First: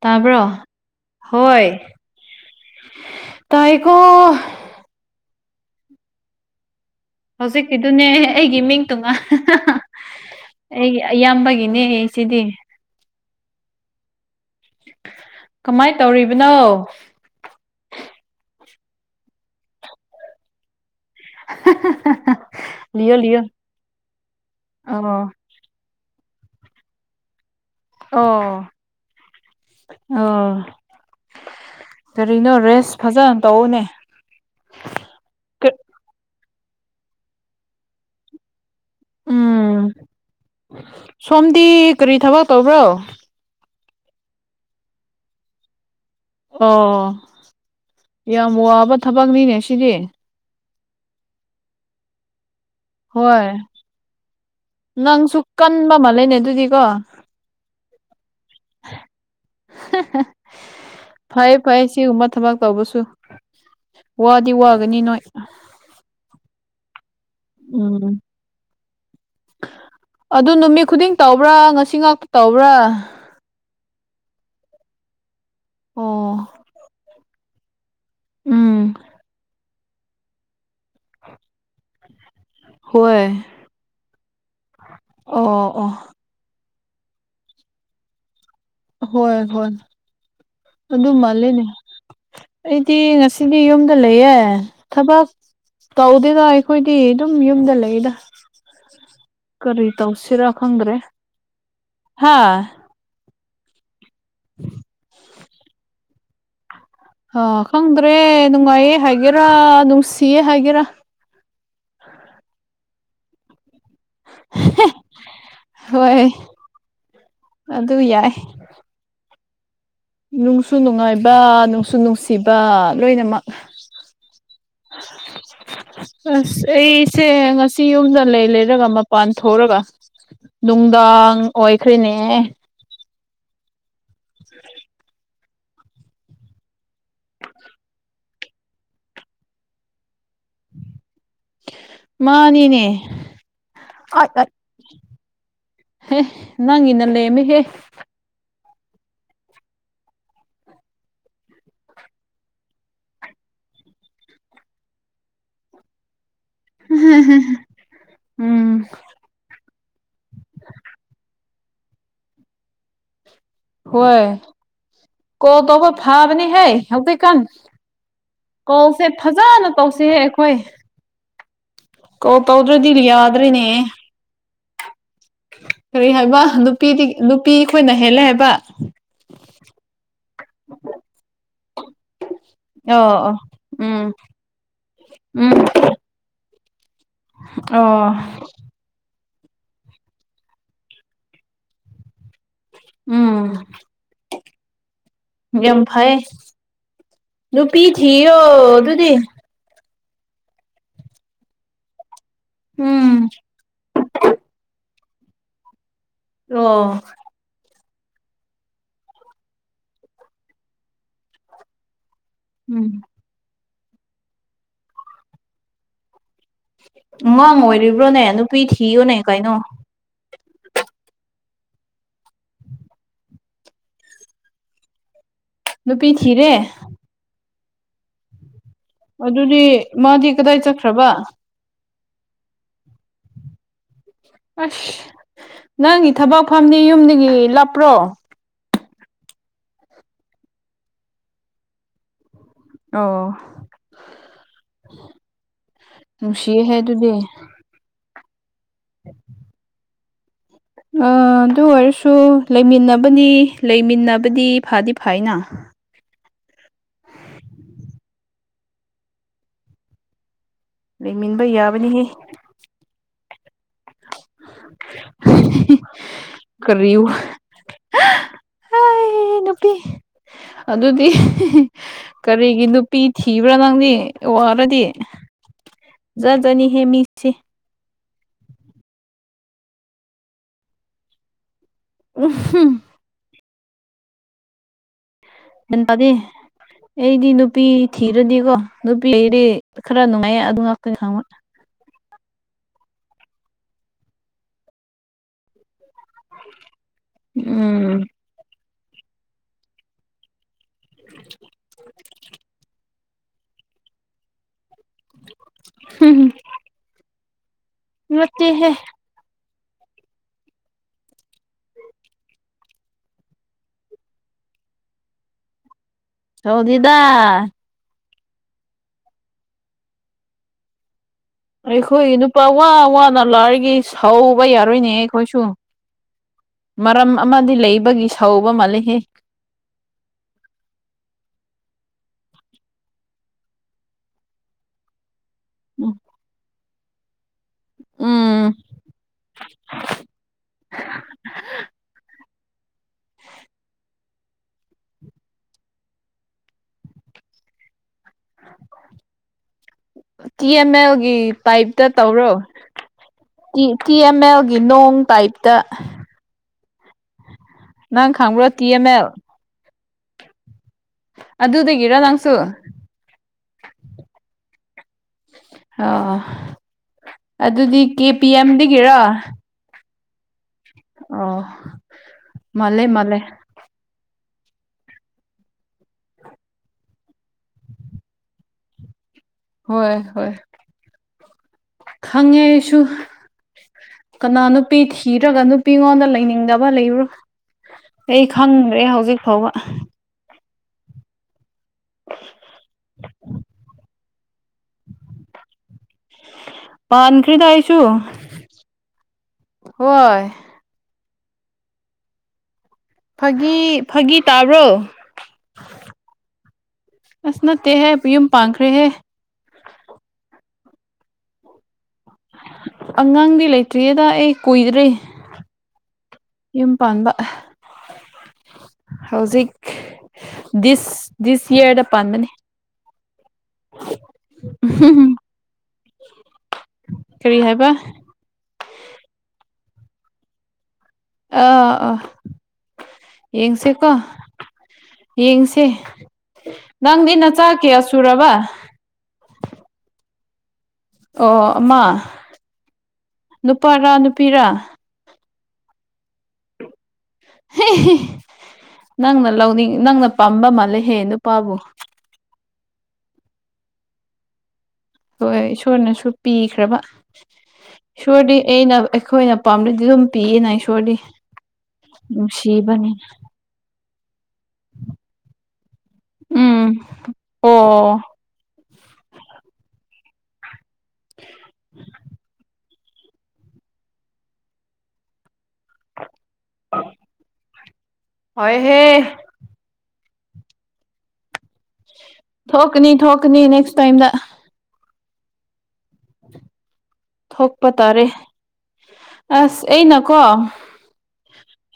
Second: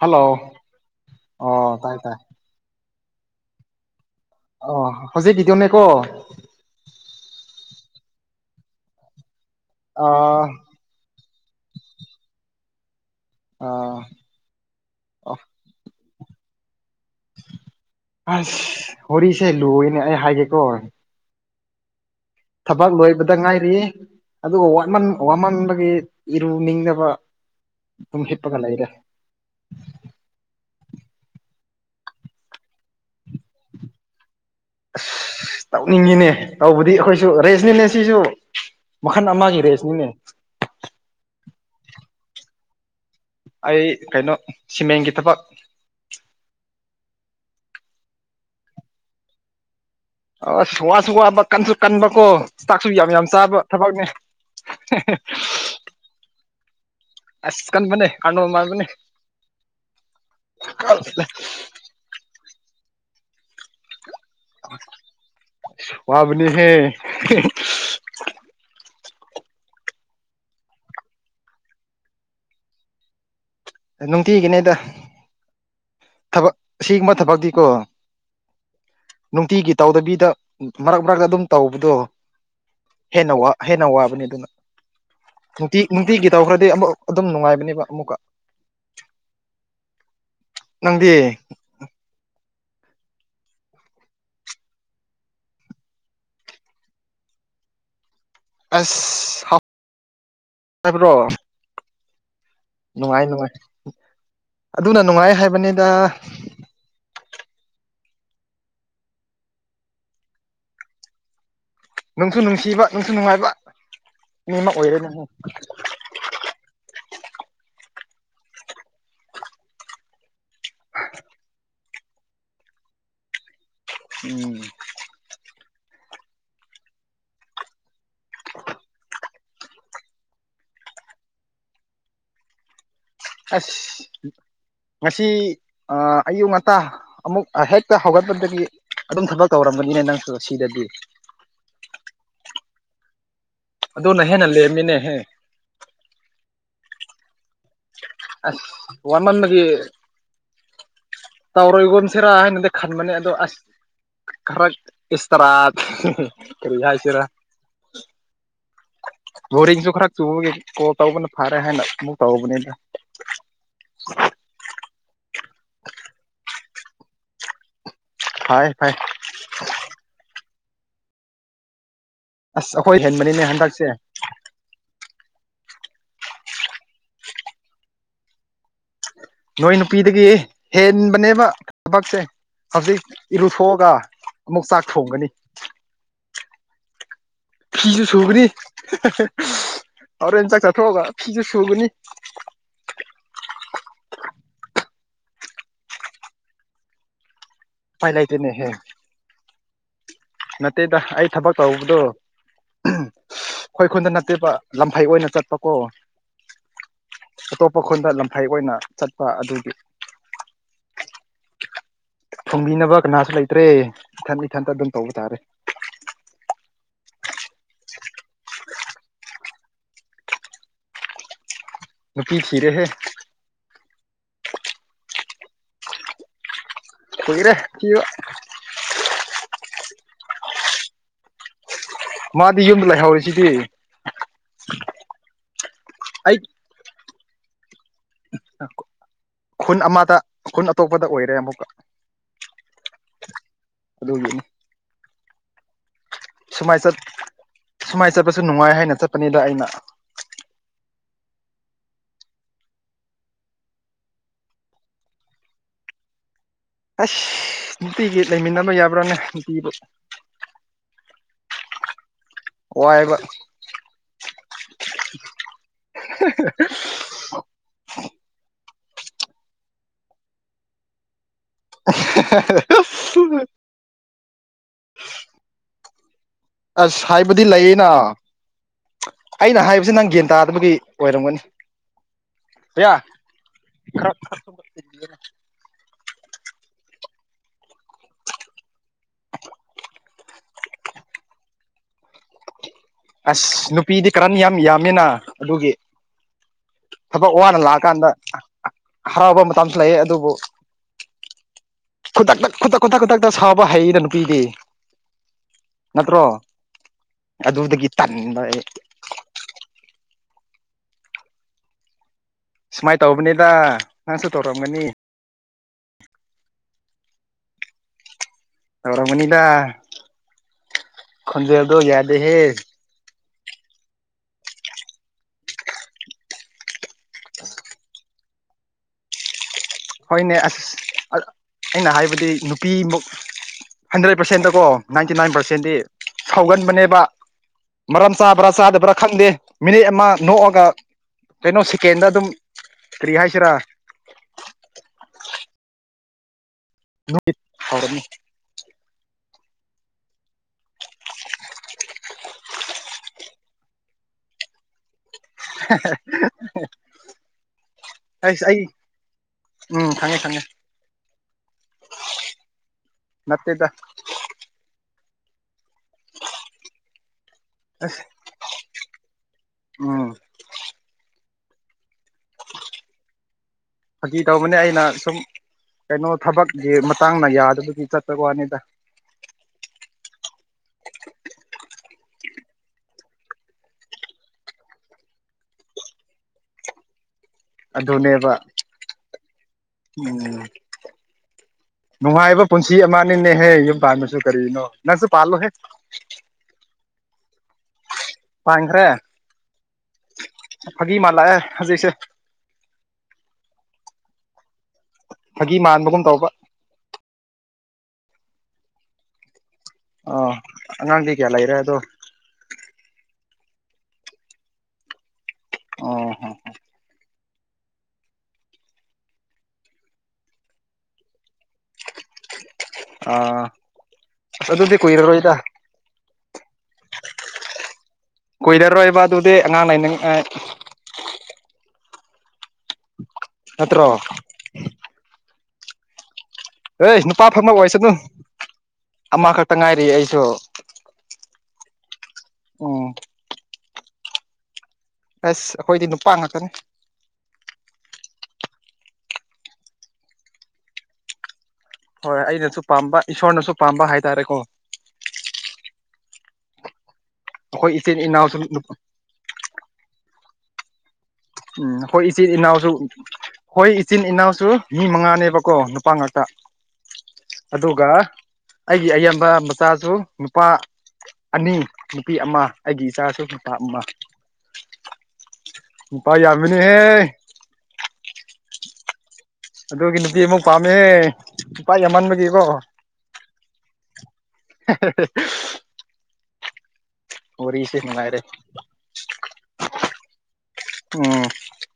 hello ꯇꯥꯕ꯭ꯔꯣ ꯍꯣꯏ ꯑꯣ ꯇꯥꯏ ꯇꯥꯏ ꯇꯥꯏꯀꯣ ꯑꯣ ꯍꯧꯖꯤꯛ ꯀꯤꯗꯨꯅꯦꯀꯣ ꯍꯧꯖꯤꯛꯀꯤꯗꯨꯅꯦ ꯑꯩꯒꯤ ꯃꯤꯡ ꯇꯣꯉꯥꯟ ꯑꯥ ꯑꯩ ꯑꯌꯥꯝꯕꯒꯤꯅꯦ ꯁꯤꯗꯤ ꯑꯥ ꯀꯃꯥꯏꯅ ꯇꯧꯔꯤꯕꯅꯣ ꯑꯁ ꯋꯥꯔꯤꯁꯦ ꯂꯨꯏꯌꯦꯅꯦ ꯑꯩ ꯍꯥꯏꯒꯦꯀꯣ ꯍꯥ ꯍꯥ ꯍꯥ ꯊꯕꯛ ꯂꯣꯏꯕꯗ ꯉꯥꯏꯔꯤꯌꯦ ꯑꯗꯨꯒ ꯑꯣ ꯋꯥꯃꯟꯕꯒꯤ ꯏꯔꯨ ꯅꯤꯡꯗꯕ ꯑꯣ ꯑꯣ ꯀꯔꯤꯅꯣ ꯔꯦꯁ ꯐꯖꯅ ꯇꯧꯑꫭꯅꯦ ꯑꯁ ꯇꯧꯅꯤꯡꯉꯤꯅꯦ ꯇꯧꯕꯗꯤ ꯑꯩꯈꯣꯏꯁꯨ ꯔꯦꯁꯅꯤꯅꯦ ꯁꯤꯁꯨ ꯃꯈꯟ ꯑꯃꯒꯤ ꯎꯝ ꯔꯦꯁꯅꯤꯅꯦ ꯁꯣꯝꯗꯤ ꯀꯔꯤ ꯊꯕꯛ ꯇꯧꯕ꯭ꯔꯣ ꯑꯩ ꯀꯩꯅꯣ ꯁꯤꯃꯦꯟꯒꯤ ꯊꯕꯛ ꯑꯣ ꯌꯥꯝ ꯋꯥꯕ ꯊꯕꯛꯅꯤꯅꯦ ꯁꯤꯗꯤ ꯑꫭ ꯑꯁ ꯋꯥꯁꯨ ꯋꯥꯕ ꯀꯟꯁꯨ ꯀꯟꯕꯀꯣ ꯆꯥꯛꯁꯨ ꯌꯥꯝ ꯌꯥꯝ ꯍꯣꯏ ꯆꯥꯕ ꯊꯕꯛꯅꯦ ꯅꯪꯁꯨ ꯀꯟꯕ ꯃꯥꯂꯦꯅꯦ ꯑꯗꯨꯗꯤꯀꯣ ꯑꯁ ꯀꯟꯕꯅꯦ ꯑꯥꯔꯅꯣꯜ ꯃꯥꯟꯕꯅꯦ ꯐꯩ ꯐꯩ ꯁꯤꯒꯨꯝꯕ ꯊꯕꯛ ꯇꯧꯕꯁꯨ ꯋꯥꯗꯤ ꯋꯥꯒꯅꯤ ꯅꯣꯏ ꯋꯥꯕꯅꯤꯍꯦ ꯎꯝ ꯑꯗꯨ ꯅꯨꯃꯤꯠ ꯈꯨꯗꯤꯡ ꯇꯧꯕ꯭ꯔꯥ ꯉꯁꯤ ꯉꯛ ꯇꯧꯕ꯭ꯔꯥ ꯅꯨꯡꯇꯤꯒꯤꯅꯦꯗ ꯑꯣ ꯊꯕꯛ ꯁꯤꯒꯨꯝꯕ ꯊꯕꯛꯇꯤꯀꯣ ꯎꯝ ꯅꯨꯡꯇꯤꯒꯤ ꯇꯧꯗꯕꯤꯗ ꯃꯔꯛ ꯃꯔꯛꯇ ꯑꯗꯨꯝ ꯇꯧꯕꯗꯣ ꯍꯣꯏ ꯍꯦꯟꯅ ꯋꯥ ꯍꯦꯟꯅ ꯋꯥꯕꯅꯤ ꯑꯗꯨꯅ ꯑꯣ ꯅꯨꯡꯇꯤ ꯑꯣ ꯅꯨꯡꯇꯤꯒꯤ ꯇꯧꯒ꯭ꯔꯗꯤ ꯑꯃꯨꯛ ꯑꯗꯨꯝ ꯅꯨꯡꯉꯥꯏꯕꯅꯦꯕ ꯑꯃꯨꯛꯀ ꯍꯣꯏ ꯍꯣꯏ ꯑꯗꯨ ꯅꯪꯗꯤ ꯃꯥꯜꯂꯤꯅꯦ ꯑꯩꯗꯤ ꯉꯁꯤꯗꯤ ꯌꯨꯝꯗ ꯂꯩꯌꯦ ꯊꯕꯛ ꯇꯧꯗꯦꯗ ꯑꯩꯈꯣꯏꯗꯤ ꯑꯗꯨꯝ ꯌꯨꯝꯗ ꯂꯩꯗ ꯑꯁ ꯍꯥꯎ ꯀꯔꯤ ꯇꯧꯁꯤꯔꯥ ꯈꯪꯗ꯭ꯔꯦ ꯍꯥꯏꯕ꯭ꯔꯣ ꯍꯥ ꯅꯨꯡꯉꯥꯏ ꯅꯨꯡꯉꯥꯏ ꯑꯗꯨꯅ ꯅꯨꯡꯉꯥꯏ ꯍꯥꯏꯕꯅꯤꯗ ꯑꯥ ꯈꯪꯗ꯭ꯔꯦ ꯅꯨꯡꯉꯥꯏꯌꯦ ꯍꯥꯏꯒꯦꯔꯥ ꯅꯨꯡꯁꯤꯌꯦ ꯍꯥꯏꯒꯦꯔꯥ ꯅꯨꯡꯁꯨ ꯅꯨꯡꯁꯤꯕ ꯅꯨꯡꯁꯨ ꯅꯨꯡꯉꯥꯏꯕ ꯑꯅꯤꯃꯛ ꯑꯣꯏꯔꯦꯅꯦꯍꯦ ꯍꯣꯏ ꯑꯗꯨ ꯌꯥꯏ ꯅꯨꯡꯁꯨ ꯅꯨꯡꯉꯥꯏꯕ ꯅꯨꯡꯁꯨ ꯅꯨꯡꯁꯤꯕ ꯂꯣꯏꯅꯃꯛ ꯎꯝ ꯑꯁ ꯑꯩꯁꯦ ꯉꯁꯤ ꯌꯨꯝꯗ ꯂꯩ ꯂꯩꯔꯒ ꯃꯄꯥꯟ ꯊꫭꯛꯔꯒ ꯅꯨꯡꯗꯥꯡ ꯑꯣꯏꯈ꯭ꯔꯦꯅꯦꯍꯦ ꯑꯁ ꯉꯁꯤ ꯑꯌꯨꯛ ꯉꯟꯇꯥ ꯑꯃꯨꯛ ꯍꯦꯛꯇ ꯍꯧꯒꯠꯄꯗꯒꯤ ꯑꯗꯨꯝ ꯊꯕꯛ ꯇꯧꯔꯝꯃꯅꯤꯅꯦ ꯅꯪꯁꯨ ꯑꯁꯤꯗꯗꯤ ꯃꯥꯅꯤꯅꯦ ꯑꯗꯨꯅ ꯍꯦꯟꯅ ꯂꯦꯝꯃꯤꯅꯦꯍꯦ ꯍꯦ ꯅꯪꯒꯤꯅ ꯂꯦꯝꯃꯤꯍꯦ ꯑꯁ ꯋꯥꯃꯟꯕꯒꯤ ꯇꯧꯔꯣꯏꯒꯨꯝꯁꯤꯔꯥ ꯍꯥꯏꯅꯗꯤ ꯈꯟꯕꯅꯦ ꯑꯗꯣ ꯑꯁ ꯈꯔꯛ ꯏꯁꯇꯔꯥ ꯀꯔꯤ ꯍꯥꯏꯁꯤꯔ ꯎꯝ ꯕꯣꯔꯤꯡꯖꯨ ꯈꯔ ꯆꯨꯕꯒꯤ ꯀꯣꯜ ꯇꯧꯕꯅ ꯐꯔꯦ ꯍꯥꯏꯅ ꯑꯃꯨꯛ ꯇꯧꯕꯅꯤꯗ ꯍꯣꯏ ꯀꯣꯜ ꯇꯧꯕ ꯐꯥꯕꯅꯤꯍꯦ ꯍꯧꯖꯤꯛ ꯀꯥꯟ ꯐꯩ ꯐꯩ ꯀꯣꯜꯁꯦ ꯐꯖꯅ ꯇꯧꯁꯤꯍꯦ ꯑꯩꯈꯣꯏ ꯀꯣꯜ ꯑꯁ ꯇꯧꯗ꯭ꯔꯗꯤ ꯑꯩꯈꯣꯏ ꯍꯦꯟꯕꯅꯤꯅꯦ ꯌꯥꯗ꯭ꯔꯦꯅꯦꯍꯦ ꯍꯟꯗꯛꯁꯦ ꯀꯔꯤ ꯍꯥꯏꯕ ꯅꯨꯄꯤꯗꯤ ꯅꯨꯄꯤ ꯑꯩꯈꯣꯏꯅ ꯍꯦꯜꯂꯦ ꯍꯥꯏꯕ ꯅꯣꯏ ꯅꯨꯄꯤꯗꯒꯤ ꯍꯦꯟꯕꯅꯦꯕ ꯊꯕꯛꯁꯦ ꯍꯧꯖꯤꯛ ꯑꯣ ꯑꯣ ꯏꯔꯨꯊꯣꯛꯑꯒ ꯎꯝ ꯑꯃꯨꯛ ꯆꯥꯛ ꯊꯣꯡꯒꯅꯤ ꯎꯝ ꯑꯣ ꯐꯤꯖꯨ ꯁꯨꯒꯅꯤ ꯍꫭꯔꯦꯟ ꯆꯥꯛ ꯆꯥꯊꯣꯛꯑꯒ ꯐꯤꯖꯨ ꯁꯨꯒꯅꯤ ꯎꯝ ꯌꯥꯝ ꯐꯩꯌꯦ ꯅꯨꯄꯤ ꯎꯄꯥꯏ ꯊꯤꯌꫭ ꯂꯩꯇꯦꯅꯦꯍꯦ ꯑꯗꯨꯗꯤ ꯅꯠꯇꯦꯗ ꯑꯩ ꯊꯕꯛ ꯇꯧꯕꯗꯨ ꯎꯝ ꯑꯩꯈꯣꯏ ꯈꯨꯟꯗ ꯅꯠꯇꯦꯕ ꯂꯝꯐꯩ ꯑꯣꯏꯅ ꯆꯠꯄꯀꯣ ꯑꯣ ꯑꯇꯣꯞꯄ ꯈꯨꯟꯗ ꯂꯝꯐꯩ ꯑꯣꯏꯅ ꯆꯠꯄ ꯑꯗꯨꯒꯤ ꯎꯝ ꯊꯣꯡꯕꯤꯅꯕ ꯀꯅꯥꯁꯨ ꯂꯩꯇ꯭ꯔꯦ ꯏꯊꯟ ꯏꯊꯟꯇ ꯑꯗꯨꯝ ꯇꯧꯕ ꯇꯥꯔꯦ ꯑꯉꯥꯡ ꯑꯣꯏꯔꯤꯕ꯭ꯔꯣꯅꯦ ꯅꯨꯄꯤ ꯊꯤꯌꯣꯅꯦ ꯀꯩꯅꯣ ꯅꯨꯄꯤ ꯊꯤꯔꯦ ꯍꯦ ꯅꯨꯄꯤ ꯊꯤꯔꯦ ꯀꯨꯏꯔꯦ ꯊꯤꯕ ꯑꯗꯨꯗꯤ ꯃꯥꯗꯤ ꯀꯗꯥꯏ ꯆꯠꯈ꯭ꯔꯕ ꯃꯥꯗꯤ ꯌꯨꯝꯗ ꯂꯩꯍꯧꯔꯤꯖꯤꯗꯤ ꯑꯁ ꯅꯪꯒꯤ ꯑꯩ ꯊꯕꯛ ꯐꯝꯗꯤ ꯌꯨꯝꯗꯒꯤ ꯂꯥꯞꯄ꯭ꯔꯣ ꯈꯨꯟ ꯑꯃꯗ ꯈꯨꯟ ꯑꯇꯣꯞꯄꯗ ꯑꯣꯏꯔꯦ ꯑꯃꯨꯛꯀ ꯑꯧ ꯑꯗꯨꯒꯤꯅꯤ ꯅꯨꯡꯁꯤꯍꯦ ꯁꯨꯃꯥꯏ ꯆꯠ ꯑꯗꯨꯗꯤ ꯁꯨꯃꯥꯏ ꯆꯠꯄꯁꯨ ꯅꯨꯡꯉꯥꯏ ꯍꯥꯏꯅ ꯆꯠꯄꯅꯤꯗ ꯑꯩꯅ ꯑ ꯑꯗꯨ ꯑꯣꯏꯔꯁꯨ ꯂꯩꯃꯤꯟꯅꯕꯅꯤ ꯂꯩꯃꯤꯟꯅꯕꯗꯤ ꯐꯗꯤ ꯐꯩꯅ ꯑꯁ ꯅꯨꯡꯇꯤꯒꯤ ꯂꯩꯃꯤꯟꯅꯕ ꯌꯥꯕ꯭ꯔꯥꯅꯦ ꯅꯨꯄꯤꯕꯨ ꯂꯩꯃꯤꯟꯕ ꯌꯥꯕꯅꯤꯍꯦ ꯋꯥꯏꯕ ꯀꯔꯤꯋꯥ [unintelligible] ꯑꯩ ꯅꯨꯄꯤ ꯑꯗꯨꯗꯤ ꯀꯔꯤꯒꯤ ꯅꯨꯄꯤ ꯊꯤꯕ꯭ꯔꯥ ꯅꯪꯗꯤ ꯋꯥꯔꯗꯤ ꯖꯥꯠ ꯖꯥꯠꯅꯤꯍꯦ ꯑꯁ ꯃꯤꯁꯦ ꯍꯥꯏꯕꯗꯤ ꯂꯩꯌꯦꯅ ꯑꯩꯅ ꯍꯥꯏꯕꯁꯤ ꯅꯪ ꯒꯟ ꯇꯥꯗꯕꯒꯤ ꯑꯣꯏꯔꯝꯒꯅꯤ ꯎꯝ ꯍꯨꯝ ꯄꯌꯥ [unintelligible] ꯒꯌꯥꯟ ꯇꯥꯗꯦ ꯑꯩꯗꯤ ꯅꯨꯄꯤ ꯊꯤꯔꯗꯤꯀꯣ ꯅꯨꯄꯤ [unintelligible] ꯈꯔ ꯅꯨꯡꯉꯥꯏꯌꯦ ꯑꯗꯨ ꯉꯥꯛꯇꯅꯤ ꯈꯪꯕ ꯑꯁ ꯅꯨꯄꯤꯗꯤ ꯀꯔꯟ ꯑꯁꯤ ꯌꯥꯝ ꯌꯥꯝꯃꯤꯅ ꯑꯗꯨꯒꯤ ꯊꯕꯛ ꯋꯥꯅ ꯎꯝ ꯂꯥꯛꯑꯀꯥꯟꯗ ꯍꯔꯥꯎꯕ ꯃꯇꯝꯁꯨ ꯂꯩ ꯑꯗꯨꯕꯨ ꯈꯨꯗꯛꯇ ꯈꯨꯗꯛ ꯈꯨꯗꯛ ꯈꯨꯗꯛꯇ ꯁꯎꯕ ꯍꯩꯌꯦꯗ ꯅꯨꯄꯤꯗꯤ ꯅꯠꯇ꯭ꯔꯣ ꯑꯗꯨꯗꯒꯤ ꯇꯟꯕ ꯑꯩ ꯅꯥꯠꯇꯦꯍꯦ ꯁꯨꯃꯥꯏ ꯇꯧꯕꯅꯤꯗ ꯅꯪꯁꯨ ꯇꯧꯔꯝꯒꯅꯤ ꯇꯧꯗꯦꯗ ꯇꯧꯔꯝꯒꯅꯤꯗꯥ ꯑꯩꯈꯣꯏ ꯅꯨꯄꯥ ꯋꯥ ꯋꯥꯅ ꯂꯥꯛꯏꯔꯒꯤ ꯁꯧꯕ ꯌꯥꯔꯣꯏꯅꯦ ꯑꯩꯈꯣꯏꯁꯨ ꯃꯔꯝ ꯑꯃꯗꯤ ꯂꯩꯕꯒꯤ ꯁꯧꯕ ꯃꯥꯜꯂꯤꯍꯦ ꯍꯣꯏꯅꯦ ꯑꯁ ꯑꯩꯅ ꯍꯥꯏꯕꯗꯤ ꯅꯨꯄꯤꯃꯨꯛ ꯍꯟꯗ꯭ꯔꯦꯠ ꯄꯥꯔꯁꯦꯟꯗꯀꯣ ꯅꯥꯏꯟꯇꯤ ꯅꯥꯏꯟ ꯄꯥꯔꯁꯦꯟꯗꯤ ꯁꯥꯎꯒꯟꯕꯅꯦꯕ ꯃꯔꯝ ꯆꯥꯕ꯭ꯔꯥ ꯎꯝ ꯆꯥꯗꯕ꯭ꯔꯥ ꯈꯪꯗꯦ ꯃꯤꯅꯤꯠ ꯑꯃ ꯅꯣꯛꯑꯒ ꯀꯩꯅꯣ ꯁꯦꯀꯦꯟꯗ ꯑꯗꯨꯝ ꯀ꯭ꯔꯤ ꯍꯥꯏꯁꯤꯔꯥ [unintelligible] ꯇꯤ ꯑꯦꯝ ꯑꯦꯜꯒꯤ ꯇꯥꯏꯞꯇ ꯇꯧꯔꯣ ꯇꯤ ꯇꯤ ꯑꯦꯝ ꯑꯦꯜꯒꯤ ꯅꯣꯡ ꯇꯥꯏꯞ [inaudible] ꯅꯪ ꯑꯩꯁ ꯈꯪꯕ꯭ꯔꯣ ꯑꯩ ꯇꯤ ꯑꯦꯝ ꯑꯦꯜ ꯎꯝ ꯈꯪꯉꯦ ꯈꯪꯉꯦ ꯑꯗꯨꯗꯒꯤꯔ ꯅꯪꯁꯨ ꯅꯠꯇꯦꯗ ꯑꯣ ꯑꯗꯨꯗꯤ ꯀꯦ ꯄꯤ ꯑꯦꯝꯗꯒꯤꯔꯣ ꯑ ꯑꯣ ꯃꯂꯦ ꯃꯂꯦ ꯐꯥꯒꯤ ꯇꯧꯕꯅꯤ ꯑꯩꯅ ꯁꯨꯝ ꯀꯩꯅꯣ ꯊꯕꯛꯀꯤ ꯃꯇꯥꯡꯅ ꯌꯥꯗꯕꯒꯤ ꯆꯠꯄꯒꯤ ꯋꯥꯅꯤꯗ ꯍꯣꯏ ꯍꯣꯏ ꯈꯪꯉꯦ ꯑꯩꯁꯨ ꯀꯅꯥ ꯅꯨꯄꯤ ꯊꯤꯔꯒ ꯅꯨꯄꯤꯉꯣꯟꯗ ꯂꯩꯅꯤꯡꯗꯕ ꯂꯩꯕ꯭ꯔꯣ ꯑꯩ ꯑꯗꯨꯅꯦꯕ ꯈꯪꯗ꯭ꯔꯦ ꯍꯧꯖꯤꯛ ꯐꯥꯎꯕ ꯎꯝ ꯅꯨꯡꯉꯥꯏꯕ ꯄꯨꯟꯁꯤ ꯑꯃꯅꯤꯅꯦꯍꯦ ꯌꯨꯝ ꯄꯥꯟꯕꯁꯨ ꯀꯔꯤꯅꯣ ꯅꯪꯁꯨ ꯄꯥꯜꯂꯣꯍꯦ ꯄꯟꯈ꯭ꯔꯤꯗ ꯑꯩꯁꯨ ꯄꯥꯡꯈ꯭ꯔꯦ ꯍꯣꯏ ꯐꯥꯒꯤ ꯃꯥꯜꯂꯛꯑꯦ ꯍꯧꯖꯤꯛꯁꯦ ꯐꯥꯒꯤ ꯐꯥꯒꯤ ꯇꯥꯕ꯭ꯔꯣ ꯐꯥꯒꯤ ꯃꯥꯟꯕꯒꯨꯝ ꯇꯧꯕ ꯑꯁ ꯅꯠꯇꯦꯍꯦ ꯌꯨꯝ ꯄꯥꯟꯈ꯭ꯔꯦꯍꯦ ꯑ ꯑꯉꯥꯡꯗꯤ ꯀꯌꯥ ꯂꯩꯔꯦ ꯑꯗꯣ ꯑꯉꯥꯡꯗꯤ ꯂꯩꯇ꯭ꯔꯤꯗ ꯑꯩ ꯀꯨꯏꯗ꯭ꯔꯤ ꯑꯣ ꯍꯣ ꯌꯨꯝ ꯄꯥꯟꯕ ꯍꯧꯖꯤꯛ ꯗꯤꯁ ꯗꯤꯁ ꯏꯌꯔꯗ ꯄꯥꯟꯕꯅꯦ ꯑꯥ ꯑꯗꯨꯗꯤ ꯀꯨꯏꯔꯔꯣꯏꯗ ꯀꯔꯤ ꯍꯥꯏꯕ ꯀꯨꯏꯔꯔꯣꯏꯕ ꯑꯗꯨꯗꯤ ꯑꯉꯥꯡ ꯂꯩꯅꯤꯡꯉ ꯑꯣ ꯑꯣ ꯌꯦꯡꯁꯦ ꯅꯠꯇ꯭ꯔꯣ ꯀꯣ ꯌꯦꯡꯁꯦ ꯑꯦ ꯅꯪꯗꯤ ꯅꯨꯄꯥ ꯅꯆꯥ ꯐꯝꯃ ꯀꯌꯥ ꯑꯣꯏꯁꯅꯨ ꯁꯨꯔꯕ ꯑꯃꯈꯛꯇ ꯉꯥꯏꯔꯤ ꯑꯩꯁꯨ ꯑꯣ ꯑꯃ ꯎꯝ ꯅꯨꯄꯥꯔꯥ ꯅꯨꯄꯤꯔꯥ ꯑꯁ ꯑꯩꯈꯣꯏꯗꯤ ꯅꯨꯄꯥ ꯉꯥꯛꯇꯅꯤ ꯅꯪꯅ ꯂꯧꯅꯤꯡ ꯅꯪꯅ ꯄꯝꯕ ꯃꯥꯜꯂꯦꯍꯦ ꯅꯨꯄꯥꯕꯨ ꯍꯣꯏ ꯑꯩꯅꯁꯨ ꯄꯥꯝꯕ ꯏꯁꯣꯔꯅꯁꯨ ꯄꯥꯝꯕ ꯍꯥꯏꯇꯥꯔꯦꯀꯣ ꯍꯣꯏ ꯏꯁꯣꯔꯅꯁꯨ ꯄꯤꯈ꯭ꯔꯕ ꯑꯩꯈꯣꯏ ꯏꯆꯤꯟ ꯏꯁꯣꯔꯗꯤ ꯏꯅꯥꯎꯁꯨ ꯑꯩꯅ ꯑꯩꯈꯣꯏꯅ ꯄꯥꯝꯔꯗꯤ ꯑꯗꯨꯝ ꯄꯤꯌꯦꯅ ꯏꯁꯣꯔꯗꯤ ꯎꯝ ꯑꯩꯈꯣꯏ ꯏꯆꯤꯜ ꯏꯅꯥꯎꯁꯨ ꯅꯨꯡꯁꯤꯕꯅꯤ ꯍꯣꯏ ꯏꯆꯤꯟ ꯏꯅꯥꯎꯁꯨ ꯃꯤ ꯃꯉꯥꯅꯦꯕꯀꯣ ꯅꯨꯄꯥ ꯉꯥꯛꯇ ꯎꯝ ꯑꯗꯨꯒ ꯑꯣ ꯑꯩꯒꯤ ꯑꯌꯥꯝꯕ ꯃꯆꯥꯁꯨ ꯅꯨꯄꯥ ꯑꯅꯤ ꯅꯨꯄꯤ ꯑꯃ ꯑꯩꯒꯤ ꯏꯆꯥꯁꯨ ꯅꯨꯄꯥ ꯑꯃ ꯅꯨꯄꯥ ꯌꯥꯝꯕꯅꯦꯍꯦ ꯍꯣꯏꯍꯦ ꯑꯗꯨꯒꯤ ꯅꯨꯄꯤ ꯑꯃꯨꯛ ꯄꯥꯝꯃꯦ ꯅꯨꯄꯥ ꯌꯥꯝꯃꯟꯕꯒꯤꯀꯣ ꯊꯣꯛꯀꯅꯤ ꯊꯣꯛꯀꯅꯤ ꯅꯦꯛꯁ ꯇꯥꯏꯝꯗ [unintelligible] ꯊꯣꯛꯄ ꯋꯥꯔꯤꯁꯦ ꯇꯥꯔꯦ ꯅꯨꯡꯉꯥꯏꯔꯦ ꯑꯁ ꯑꯩꯅꯀꯣ ꯎꯝ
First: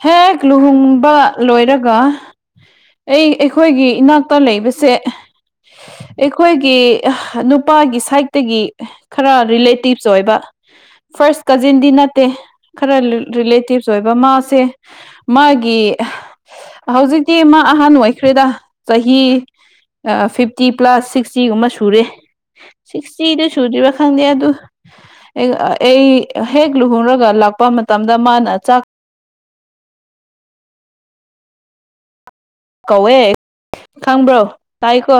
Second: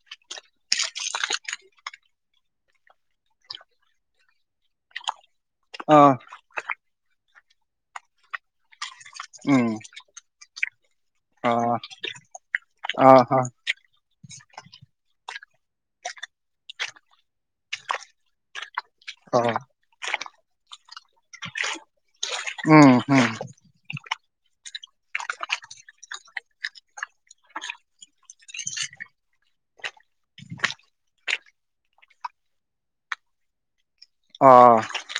ꯍꯦꯛ ꯂꯨꯍꯣꯡꯕ ꯂꯣꯏꯔꯒ ꯑꯩ ꯑꯩꯈꯣꯏꯒꯤ ꯏꯅꯥꯛꯇ ꯂꯩꯕꯁꯦ ꯑꯥ ꯑꯩꯈꯣꯏꯒꯤ ꯅꯨꯄꯥꯒꯤ ꯁꯥꯏꯗꯠꯇꯒꯤ ꯈꯔ ꯎꯝ ꯔꯤꯂꯦꯇꯤꯞ ꯆꯣꯏꯕ ꯐꯥꯔꯁ ꯑꯥ ꯀꯖꯤꯟꯗꯤ ꯅꯠꯇꯦ ꯈꯔ ꯑꯥ ꯍꯥ ꯔꯤꯂꯦꯇꯤꯞ ꯁꯣꯏꯕ ꯃꯥꯁꯦ ꯃꯥꯒꯤ ꯍꯧꯖꯤꯛꯇꯤ ꯃꯥ ꯑꯍꯥꯟꯕ ꯑꯣꯏꯈ꯭ꯔꯦꯗ ꯆꯍꯤ ꯑꯥ ꯐꯤꯐꯇꯤ ꯄ꯭ꯂꯁ ꯁꯤꯛ ꯁꯤꯛꯁꯇꯤꯒꯨꯝꯕ ꯁꯨꯔꯦ ꯎꯝ ꯎꯝ ꯁꯤꯛꯁꯇꯤꯗꯤ ꯁꯨꯗ꯭ꯔꯤꯕꯥ ꯈꯪꯗꯦ ꯑꯗꯨ ꯑꯩ ꯍꯦꯛ ꯂꯨꯍꯣꯡꯔꯒ ꯂꯥꯛꯄ ꯃꯇꯝꯗ ꯃꯥꯅ ꯆꯥꯛ ꯀꯧꯋꯦ ꯈꯪꯕ꯭ꯔꯣ ꯑꯥ ꯇꯥꯏꯀꯣ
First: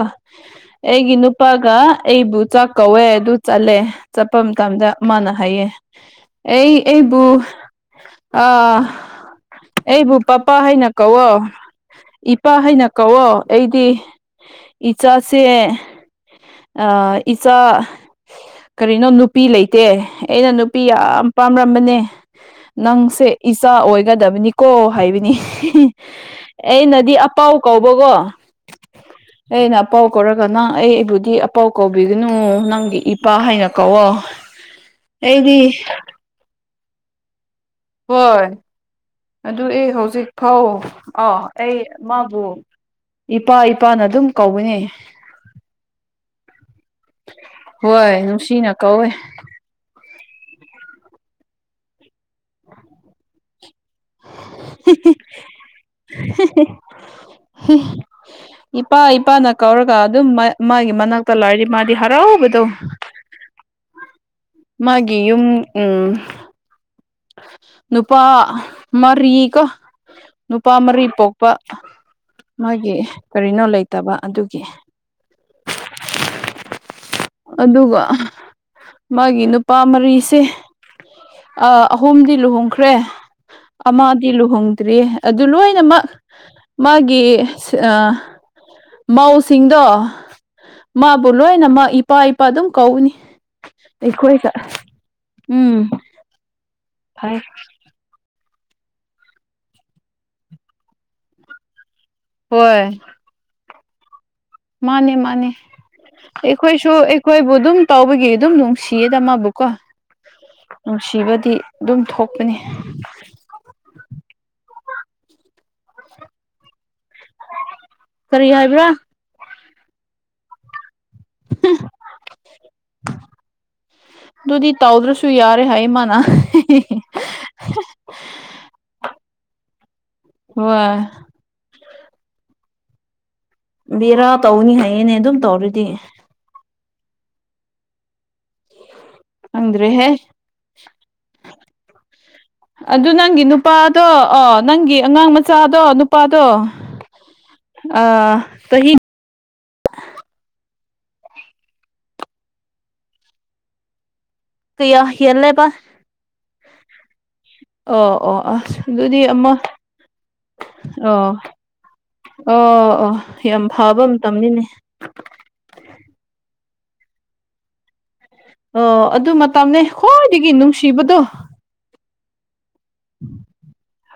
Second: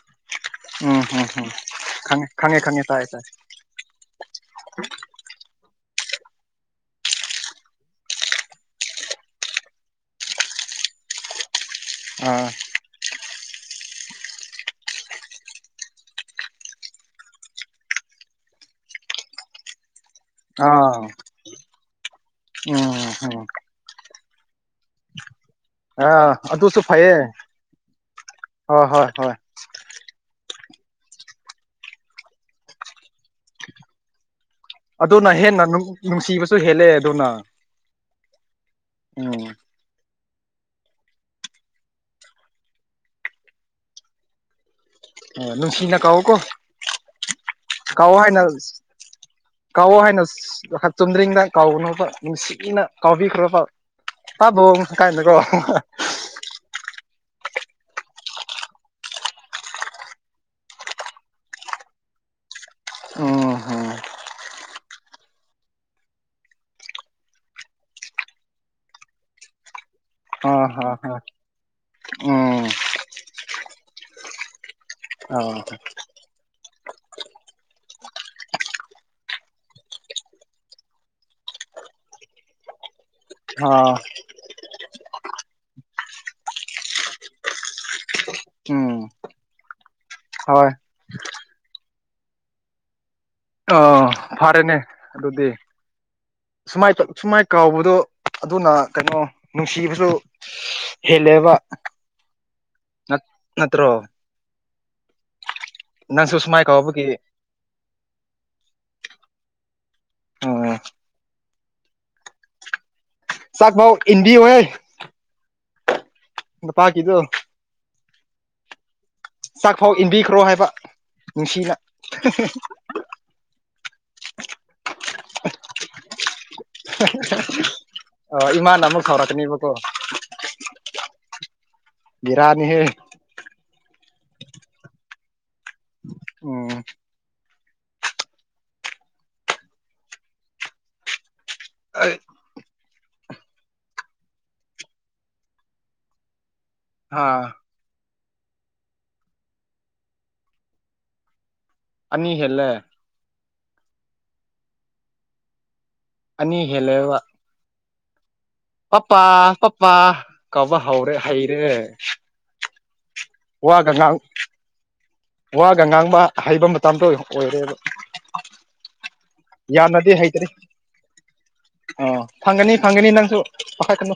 ꯎꯝ ꯑꯩꯒꯤ ꯍꯝ ꯍꯝ ꯅꯨꯄꯥꯒ ꯈꯪꯉꯦ ꯑꯩꯕꯨ ꯈꯪꯉꯦ ꯆꯥꯛ ꯈꯪꯉꯦ ꯀꯧꯋꯦ ꯇꯥꯏ ꯇꯥꯏ ꯑꯗꯨ ꯆꯠꯂꯦ ꯆꯠꯄ ꯃꯇꯝꯗ ꯃꯥꯅ ꯍꯥꯏꯌꯦ ꯑꯩ ꯑꯩꯕꯨ ꯑꯥ ꯑꯩꯕꯨ ꯄꯄꯥ ꯍꯥꯏꯅ ꯀꯧꯋꯣ ꯑꯥ ꯏꯄꯥ ꯍꯥꯏꯅ ꯀꯧꯣ ꯑꯩꯗꯤ ꯏꯆꯥꯁꯦ ꯑ ꯏꯆꯥ ꯀꯔꯤꯅꯣ ꯅꯨ ꯅꯨꯄꯤ ꯂꯩꯇꯦ ꯑꯩꯅ ꯅꯨꯄꯤ ꯑꯥ ꯌꯥꯝ ꯄꯥꯝꯔꯝꯕꯅꯦ ꯎꯝ ꯅꯪꯁꯦ ꯎꯝ ꯏꯆꯥ ꯑꯣꯏꯒꯗꯕꯅꯤꯀꯣ ꯍꯥꯏꯕꯅꯤ ꯑꯥ ꯑꯗꯨꯁꯨ ꯐꯩꯌꯦ ꯑꯩꯅꯗꯤ ꯑꯄꯥꯎ ꯀꯧꯕꯀꯣ ꯍꯣꯏ ꯍꯣꯏ ꯍꯣꯏ ꯑꯩꯅ ꯄꯥꯎ ꯀꯧꯔꯒ ꯅꯪ ꯑꯩ ꯑꯩꯕꯨꯗꯤ ꯏ ꯑꯄꯥꯎ ꯀꯧꯕꯤꯒꯅꯨ ꯅꯪꯒꯤ ꯏꯄꯥ ꯍꯥꯏꯅ ꯀꯧꯋꯣ ꯑꯗꯨꯅ ꯍꯦꯟꯅ ꯑꯩꯗꯤ ꯅꯨꯡꯁꯤꯕꯁꯨ ꯍꯦꯜꯂꯦ ꯑꯗꯨꯅ ꯍꯣꯏ ꯎꯝ ꯑꯗꯨ ꯑꯩ ꯍꯧꯖꯤꯛ ꯐꯥꯎ ꯑꯥꯎ ꯑꯩ ꯃꯥꯕꯨ ꯏꯄꯥ ꯏꯄꯥꯅ ꯑꯗꯨꯝ ꯀꯧꯕꯅꯦ ꯑꯣ ꯅꯨꯡꯁꯤꯅ ꯀꯧꯋꯣ ꯀꯣ ꯀꯧꯑꯣ ꯍꯣꯏ ꯍꯥꯏꯅ ꯅꯨꯡꯁꯤꯅ ꯀꯧꯋꯦ ꯀꯧꯑꯣ ꯍꯥꯏꯅ ꯆꯨꯝꯗ꯭ꯔꯤꯡꯅ ꯀꯧꯒꯅꯣꯕ ꯅꯨꯡꯁꯤꯅ ꯀꯧꯕꯤꯈ꯭ꯔꯣꯕ ꯄꯥꯕꯨꯡ ꯀꯥꯏꯅꯀꯣ [unintelligible] ꯏꯄꯥ ꯏꯄꯥꯅ ꯀꯧꯔꯒ ꯑꯗꯨꯝ ꯃꯥꯒꯤ ꯃꯅꯥꯛꯇ ꯂꯩꯥꯏꯔꯗꯤ ꯃꯥꯗꯤ ꯍꯔꯥꯎꯕꯗꯧ ꯎꯝ ꯍꯝ ꯃꯥꯒꯤ ꯌꯨꯝ ꯎ ꯅꯨꯄꯥ ꯃꯔꯤ ꯀ ꯑ ꯅꯨꯄꯥ ꯍ ꯃꯔꯤ ꯍ ꯄꯣꯛꯄ ꯎꯝ ꯃꯥꯒꯤ ꯀꯔꯤꯅꯣ ꯂꯩꯇꯕ ꯑꯗꯨꯒꯤ ꯑ ꯑꯗꯨꯒ ꯃꯥꯒꯤ ꯅꯨꯄꯥ ꯃꯔꯤꯁꯦ ꯑ ꯑꯍꯨꯝꯗꯤ ꯂꯨꯍꯣꯡꯈ꯭ꯔꯦ ꯑ ꯑꯃ ꯁꯤ ꯂꯨꯍꯣꯡꯗ꯭ꯔꯤ ꯑꯗꯨ ꯂꯣꯏꯅꯃꯛ ꯃꯥꯒꯤ ꯎꯝ ꯃꯧꯁꯤꯡꯗꯣ ꯍꯣꯏ ꯃꯥꯕꯨ ꯂꯣꯏꯅ ꯃꯥ ꯏꯄꯥ ꯏꯄꯥ ꯑꯗꯨꯝ ꯀꯧꯅꯤ ꯑꯥ ꯑꯩꯈꯣꯏꯒ ꯐꯔꯦꯅꯦ ꯑꯗꯨꯗꯤ ꯎꯝ ꯁꯨꯃꯥꯏ ꯐꯩ ꯁꯨꯃꯥꯏ ꯀꯥꯎꯕꯗꯣ ꯑꯗꯨꯅ ꯀꯩꯅꯣ ꯅꯨꯡꯁꯤꯕꯁꯨ ꯍꯦꯜꯂꯦꯕ ꯍꯣꯏ ꯅ ꯅꯠꯇꯣ ꯃꯥꯅꯤ ꯃꯥꯅꯤ ꯁꯨꯃꯥꯏ ꯑꯩꯈꯣꯏꯁꯨ ꯀꯧꯕꯒꯤ ꯑꯩꯈꯣꯏꯕꯨ ꯑꯗꯨꯝ ꯇꯧꯕꯒꯤ ꯑꯗꯨꯝ ꯅꯨꯡꯁꯤꯌꯦꯗ ꯃꯥꯕꯨꯀꯣ ꯎꯝ ꯅꯨꯡꯁꯤꯕꯗꯤ ꯑꯗꯨꯝ ꯊꯣꯛꯄꯅꯤ ꯆꯥꯛꯚꯥꯎ ꯏꯟꯗꯤ ꯑꯣꯏ ꯏ ꯄꯥꯀꯤꯗꯨꯣ ꯀꯔꯤ ꯍꯥꯏꯕ꯭ꯔꯥ ꯆꯥꯛꯐꯥꯎ ꯏꯟꯕꯤꯈ꯭ꯔꯣ ꯍꯥꯏꯕ ꯅꯨꯡꯁꯤꯅ ꯑꯗꯨꯗꯤ ꯇꯧꯗ꯭ꯔꯁꯨ ꯌꯥꯔꯦ ꯍꯥꯏ ꯏꯃꯅ ꯑ ꯏꯃꯥꯅ ꯑꯃꯨꯛ ꯈꯥꯎꯔꯛꯀꯅꯦꯕꯀꯣ ꯋꯥ ꯕꯤꯔꯥꯅꯤ ꯍꯦ ꯕꯦꯔꯥ ꯇꯧꯅꯤ ꯍꯥꯏꯌꯦꯅꯦ ꯑꯗꯨꯝ ꯇꯧꯔꯗꯤ ꯎꯝ ꯑꯗ꯭ꯔꯦ ꯍꯥꯏ ꯑꯗꯨ ꯅꯪꯒꯤ ꯅꯨꯄꯥꯗꯣ ꯑꯣ ꯅꯪꯒꯤ ꯑꯉꯥꯡ ꯃꯆꯥꯗꯣ ꯅꯨꯄꯥꯗꯣ ꯍꯥ ꯑ ꯀꯍꯤ ꯑꯅꯤ ꯍꯦꯜꯂꯦ ꯀꯌꯥ ꯌꯦꯂꯦꯕ ꯑꯅꯤ ꯍꯦꯜꯂꯕ ꯑꯣ ꯑꯣ ꯑꯥ ꯄꯄꯥ ꯄꯄꯥ ꯀꯧꯕꯕꯥ ꯍꯧꯔꯦ ꯑꯣ ꯍꯩꯔꯦ ꯑꯣ ꯑꯣ ꯌꯥꯝ ꯋꯥꯒ ꯐꯕ ꯉꯥꯡ ꯃꯇꯝꯅꯤꯅꯦ ꯋꯥꯒ ꯉꯥꯡꯕ ꯍꯩꯕ ꯃꯇꯝꯗꯣ ꯑꯣꯏꯔꯦꯕ ꯑꯣ ꯑꯗꯨ ꯃꯇꯝꯅꯦ ꯈ꯭ꯋꯥꯏꯗꯒꯤ ꯅꯨꯡꯁꯤꯕꯗꯣ ꯑꯣ ꯐꯪꯒꯅꯤ ꯐꯪꯒꯅꯤ ꯅꯪꯁꯨ ꯄꯈꯠꯀꯅꯨ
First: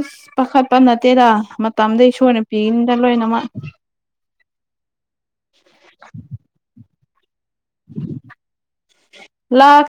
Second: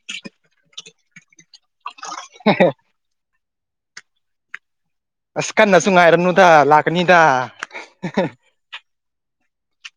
ꯑꯁ ꯄꯥꯈꯠꯄ ꯅꯠꯇꯦꯗ ꯃꯇꯝꯗ ꯏꯁꯣꯔꯅꯥ ꯄꯤꯅꯤꯗ ꯂꯣꯏꯅꯃꯛ ꯑꯁ ꯀꯟꯅꯁꯨ ꯉꯥꯏꯔꯅꯨꯗ ꯂꯥꯛꯀꯅꯤꯗ ꯂꯥꯛꯥꯛ